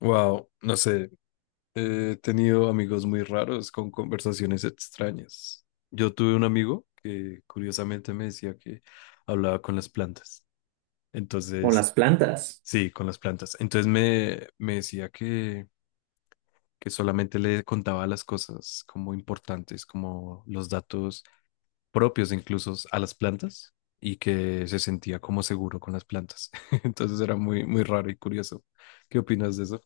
Wow, no sé, he tenido amigos muy raros con conversaciones extrañas. Yo tuve un amigo que curiosamente me decía que hablaba con las plantas. Con Entonces, las plantas. sí, con las plantas. Entonces me decía que solamente le contaba las cosas como importantes, como los datos propios incluso a las plantas y que se sentía como seguro con las plantas. Entonces era muy, muy raro y curioso. ¿Qué opinas de eso?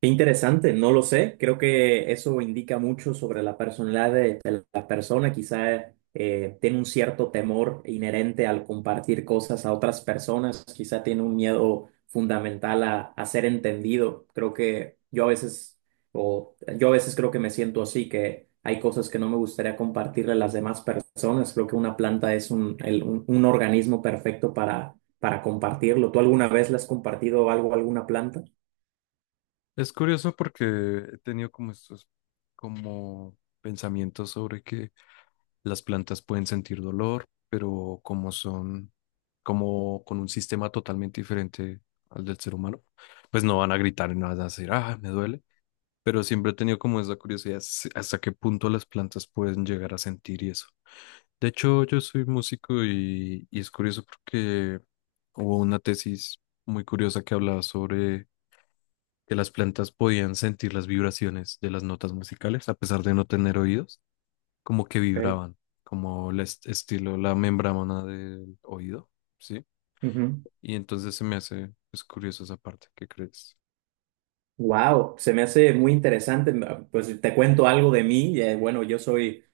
Qué interesante, no lo sé. Creo que eso indica mucho sobre la personalidad de la persona. Quizá tiene un cierto temor inherente al compartir cosas a otras personas. Quizá tiene un miedo fundamental a ser entendido. Creo que yo a veces creo que me siento así, que hay cosas que no me gustaría compartirle a las demás personas. Creo que una planta es un organismo perfecto para compartirlo. ¿Tú alguna vez le has compartido algo a alguna planta? Es curioso porque he tenido como estos como pensamientos sobre que las plantas pueden sentir dolor, pero como son como con un sistema totalmente diferente al del ser humano, pues no van a gritar y no van a decir, ah, me duele. Pero siempre he tenido como esa curiosidad hasta qué punto las plantas pueden llegar a sentir y eso. De hecho, yo soy músico y es curioso porque hubo una tesis muy curiosa que hablaba sobre que las plantas podían sentir las vibraciones de las notas musicales, a pesar de no tener oídos, como que vibraban, como el estilo, la membrana del oído, ¿sí? Y entonces se me hace, es curioso esa parte, ¿qué crees? Wow, se me hace muy interesante. Pues te cuento algo de mí. Bueno, yo soy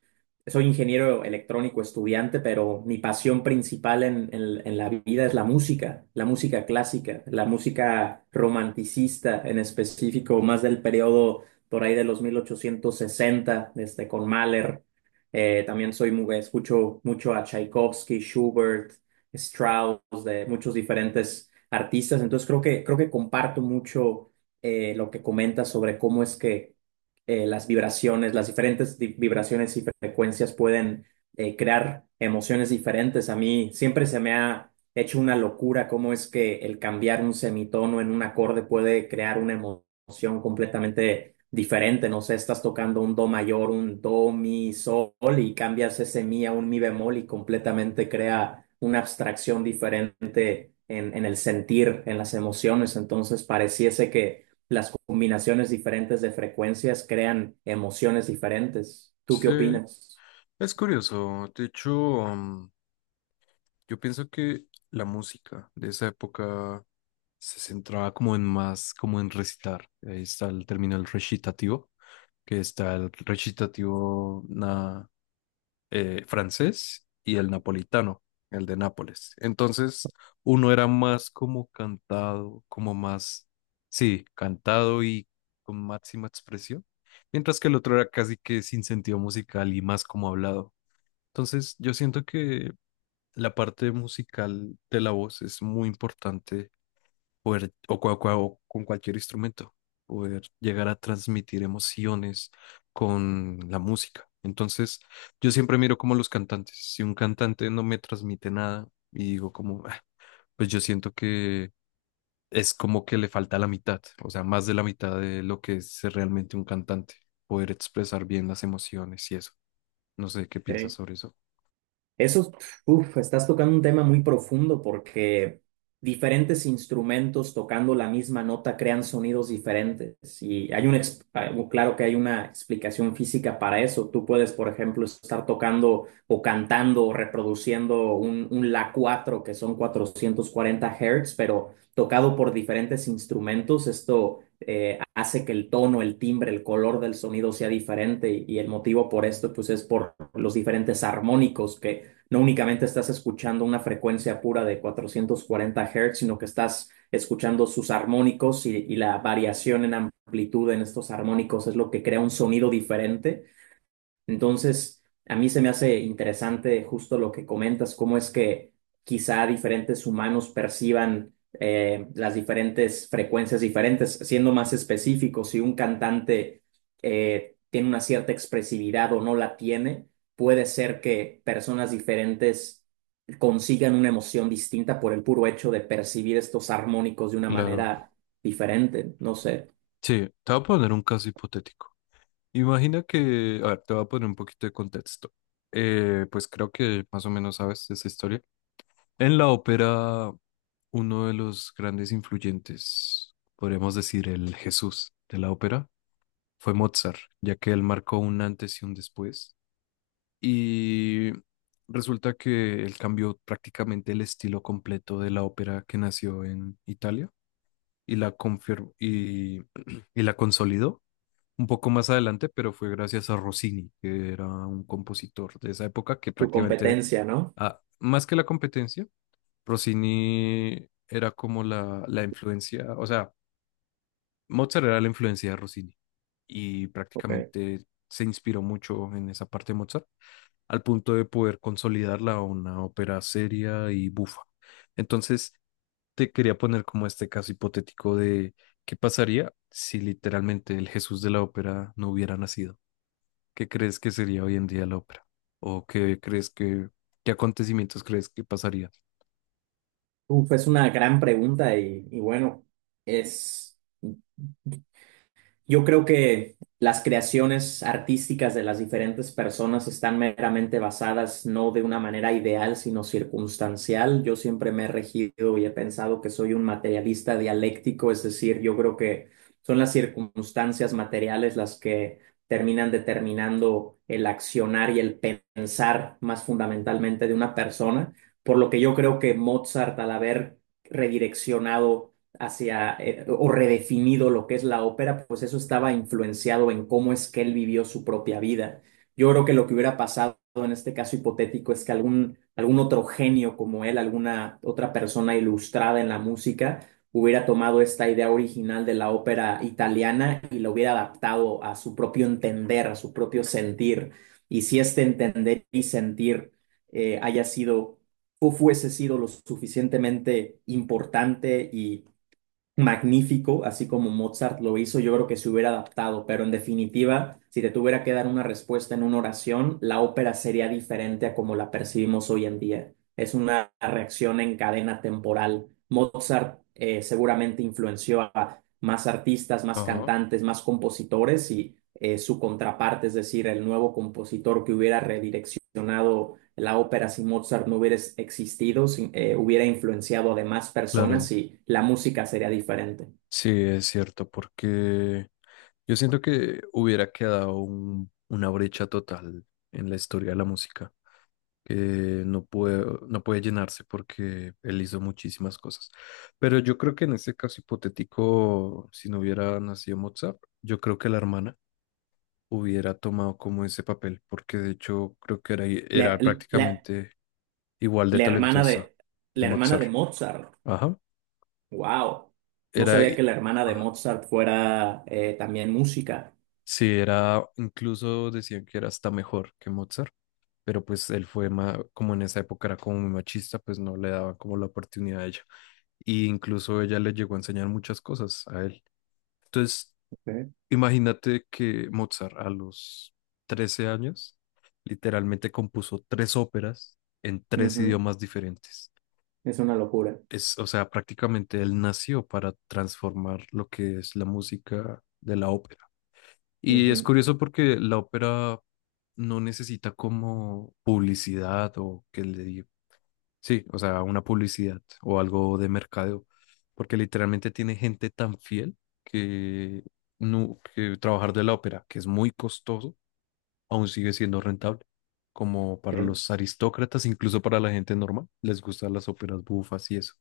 Soy ingeniero electrónico estudiante, pero mi pasión principal en la vida es la música clásica, la música romanticista en específico, más del periodo por ahí de los 1860, con Mahler. También escucho mucho a Tchaikovsky, Schubert, Strauss, de muchos diferentes artistas. Entonces creo que comparto mucho lo que comentas sobre cómo es que las vibraciones, las diferentes vibraciones y frecuencias pueden crear emociones diferentes. A mí siempre se me ha hecho una locura cómo es que el cambiar un semitono en un acorde puede crear una emoción completamente diferente. No sé, estás tocando un do mayor, un do, mi, sol y cambias ese mi a un mi bemol y completamente crea una abstracción diferente en el sentir, en las emociones. Entonces pareciese que las combinaciones diferentes de frecuencias crean emociones diferentes. ¿Tú qué Sí, opinas? es curioso. De hecho, mm, yo pienso que la música de esa época se centraba como en más, como en recitar. Ahí está el término el recitativo, que está el recitativo francés y el napolitano, el de Nápoles. Entonces, uno era más como cantado, como más, sí, cantado y con máxima expresión, mientras que el otro era casi que sin sentido musical y más como hablado. Entonces, yo siento que la parte musical de la voz es muy importante poder, o, o con cualquier instrumento, poder llegar a transmitir emociones con la música. Entonces, yo siempre miro como los cantantes. Si un cantante no me transmite nada y digo como, "Ah", pues yo siento que es como que le falta la mitad, o sea, más de la mitad de lo que es ser realmente un cantante, poder expresar bien las emociones y eso. No sé qué piensas Ok. sobre eso. Eso, uf, estás tocando un tema muy profundo porque diferentes instrumentos tocando la misma nota crean sonidos diferentes y hay claro que hay una explicación física para eso. Tú puedes, por ejemplo, estar tocando o cantando o reproduciendo un La 4 que son 440 Hz, pero tocado por diferentes instrumentos, esto hace que el tono, el timbre, el color del sonido sea diferente y el motivo por esto pues es por los diferentes armónicos que no únicamente estás escuchando una frecuencia pura de 440 Hz, sino que estás escuchando sus armónicos y la variación en amplitud en estos armónicos es lo que crea un sonido diferente. Entonces, a mí se me hace interesante justo lo que comentas, cómo es que quizá diferentes humanos perciban las diferentes frecuencias diferentes. Siendo más específico, si un cantante tiene una cierta expresividad o no la tiene, puede ser que personas diferentes consigan una emoción distinta por el puro hecho de percibir estos armónicos de una Claro. manera diferente. No sé, Sí, te voy a poner un caso hipotético. Imagina que, a ver, te voy a poner un poquito de contexto. Pues creo que más o menos sabes esa historia. En la ópera, uno de los grandes influyentes, podríamos decir el Jesús de la ópera, fue Mozart, ya que él marcó un antes y un después. Y resulta que él cambió prácticamente el estilo completo de la ópera que nació en Italia y la confirmó y, y la consolidó un poco más adelante, pero fue gracias a Rossini, que era un compositor de esa época que tu prácticamente, competencia, ¿no? ah, más que la competencia, Rossini era como la influencia, o sea, Mozart era la influencia de Rossini y Ok. prácticamente se inspiró mucho en esa parte de Mozart, al punto de poder consolidarla a una ópera seria y bufa. Entonces, te quería poner como este caso hipotético de qué pasaría si literalmente el Jesús de la ópera no hubiera nacido. ¿Qué crees que sería hoy en día la ópera? ¿O qué crees que, qué acontecimientos crees que pasaría? Uf, es una gran pregunta y bueno, es, yo creo que las creaciones artísticas de las diferentes personas están meramente basadas no de una manera ideal, sino circunstancial. Yo siempre me he regido y he pensado que soy un materialista dialéctico, es decir, yo creo que son las circunstancias materiales las que terminan determinando el accionar y el pensar más fundamentalmente de una persona, por lo que yo creo que Mozart, al haber redireccionado hacia o redefinido lo que es la ópera, pues eso estaba influenciado en cómo es que él vivió su propia vida. Yo creo que lo que hubiera pasado en este caso hipotético es que algún otro genio como él, alguna otra persona ilustrada en la música, hubiera tomado esta idea original de la ópera italiana y lo hubiera adaptado a su propio entender, a su propio sentir. Y si este entender y sentir haya sido o fuese sido lo suficientemente importante y magnífico, así como Mozart lo hizo, yo creo que se hubiera adaptado, pero en definitiva, si te tuviera que dar una respuesta en una oración, la ópera sería diferente a como la percibimos hoy en día. Es una reacción en cadena temporal. Mozart seguramente influenció a más artistas, más Ajá. cantantes, más compositores y su contraparte, es decir, el nuevo compositor que hubiera redireccionado la ópera si Mozart no hubiera existido, hubiera influenciado a demás Claro, personas y la música sería diferente. sí, es cierto, porque yo siento que hubiera quedado una brecha total en la historia de la música, que no puede llenarse porque él hizo muchísimas cosas. Pero yo creo que en ese caso hipotético, si no hubiera nacido Mozart, yo creo que la hermana hubiera tomado como ese papel, porque de hecho creo que La, era la- prácticamente igual de la hermana talentosa de, de la hermana Mozart. de Mozart, Ajá. wow. No Era, sabía que la hermana de ajá. Mozart fuera también música. Sí, era, incluso decían que era hasta mejor que Mozart, pero pues él fue como en esa época era como muy machista, pues no le daban como la oportunidad a ella. Y incluso ella le llegó a enseñar muchas cosas a él. Entonces, Ok. imagínate que Mozart a los 13 años literalmente compuso 3 óperas en tres Ujú. idiomas diferentes. Es una locura. Es, o sea, prácticamente él nació para transformar lo que es la música de la ópera. Y es Ujú, curioso porque la ópera no necesita como publicidad o que le diga, sí, o sea, una publicidad o algo de mercadeo, porque literalmente tiene gente tan fiel que, no, que trabajar de la ópera, que es muy costoso, aún sigue siendo rentable. Como para sí. los aristócratas, incluso para la gente normal, les gustan las óperas bufas y eso.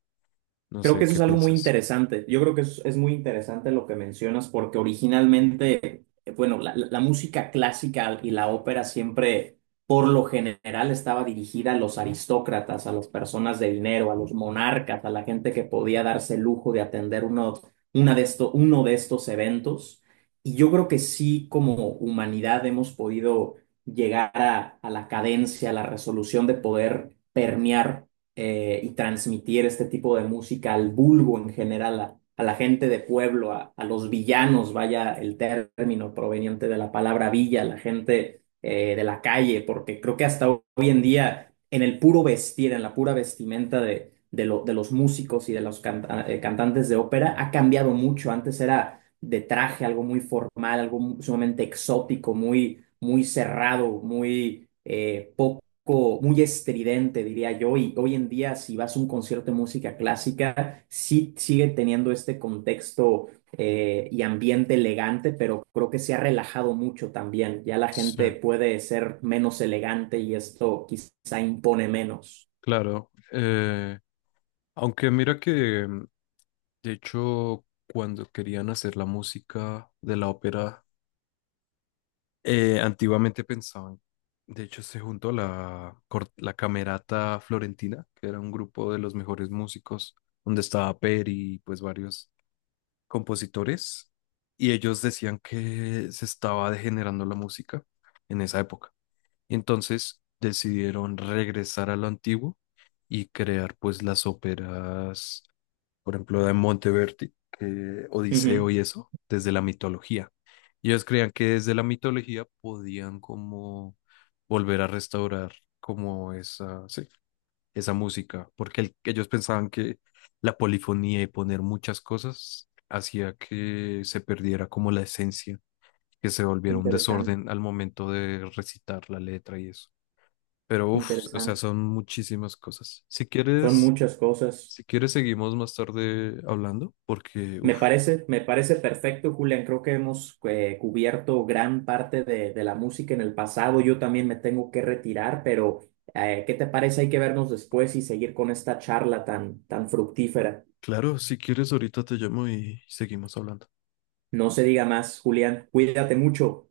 No Creo sé, que eso ¿qué es algo muy piensas? interesante. Yo creo que es muy interesante lo que mencionas porque originalmente, bueno, la música clásica y la ópera siempre, por lo general, estaba dirigida a los aristócratas, a las personas de dinero, a los monarcas, a la gente que podía darse el lujo de atender uno de estos eventos. Y yo creo que sí, como humanidad, hemos podido llegar a la cadencia, a la resolución de poder permear y transmitir este tipo de música al vulgo en general, a la gente de pueblo, a los villanos, vaya el término proveniente de la palabra villa, la gente de la calle, porque creo que hasta hoy en día en el puro vestir, en la pura vestimenta de los músicos y de los cantantes de ópera ha cambiado mucho. Antes era de traje, algo muy formal, algo sumamente exótico, muy, muy cerrado, muy estridente, diría yo, y hoy en día si vas a un concierto de música clásica, sí sigue teniendo este contexto y ambiente elegante, pero creo que se ha relajado mucho también. Ya la Sí, gente puede ser menos elegante y esto quizá impone menos. claro. Aunque mira que, de hecho, cuando querían hacer la música de la ópera, antiguamente pensaban, de hecho, se juntó la, la Camerata Florentina, que era un grupo de los mejores músicos, donde estaba Peri y pues varios compositores, y ellos decían que se estaba degenerando la música en esa época. Y entonces decidieron regresar a lo antiguo y crear pues las óperas, por ejemplo, de Monteverdi, que- Odiseo Ujú. y eso, desde la mitología. Y ellos creían que desde la mitología podían como volver a restaurar como esa, sí, esa música, porque ellos pensaban que la polifonía y poner muchas cosas hacía que se perdiera como la esencia, que se volviera un Interesante, desorden al momento de recitar la letra y eso. Pero uff, o sea, interesante. son muchísimas cosas. Si Son quieres, muchas cosas. si quieres seguimos más tarde hablando, porque Me uff, parece, me parece perfecto, Julián. Creo que hemos cubierto gran parte de la música en el pasado. Yo también me tengo que retirar, pero ¿qué te parece? Hay que vernos después y seguir con esta charla tan, tan fructífera. claro, si quieres ahorita te llamo y seguimos hablando. No se diga más, Julián. Cuídate mucho.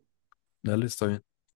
Dale, está bien.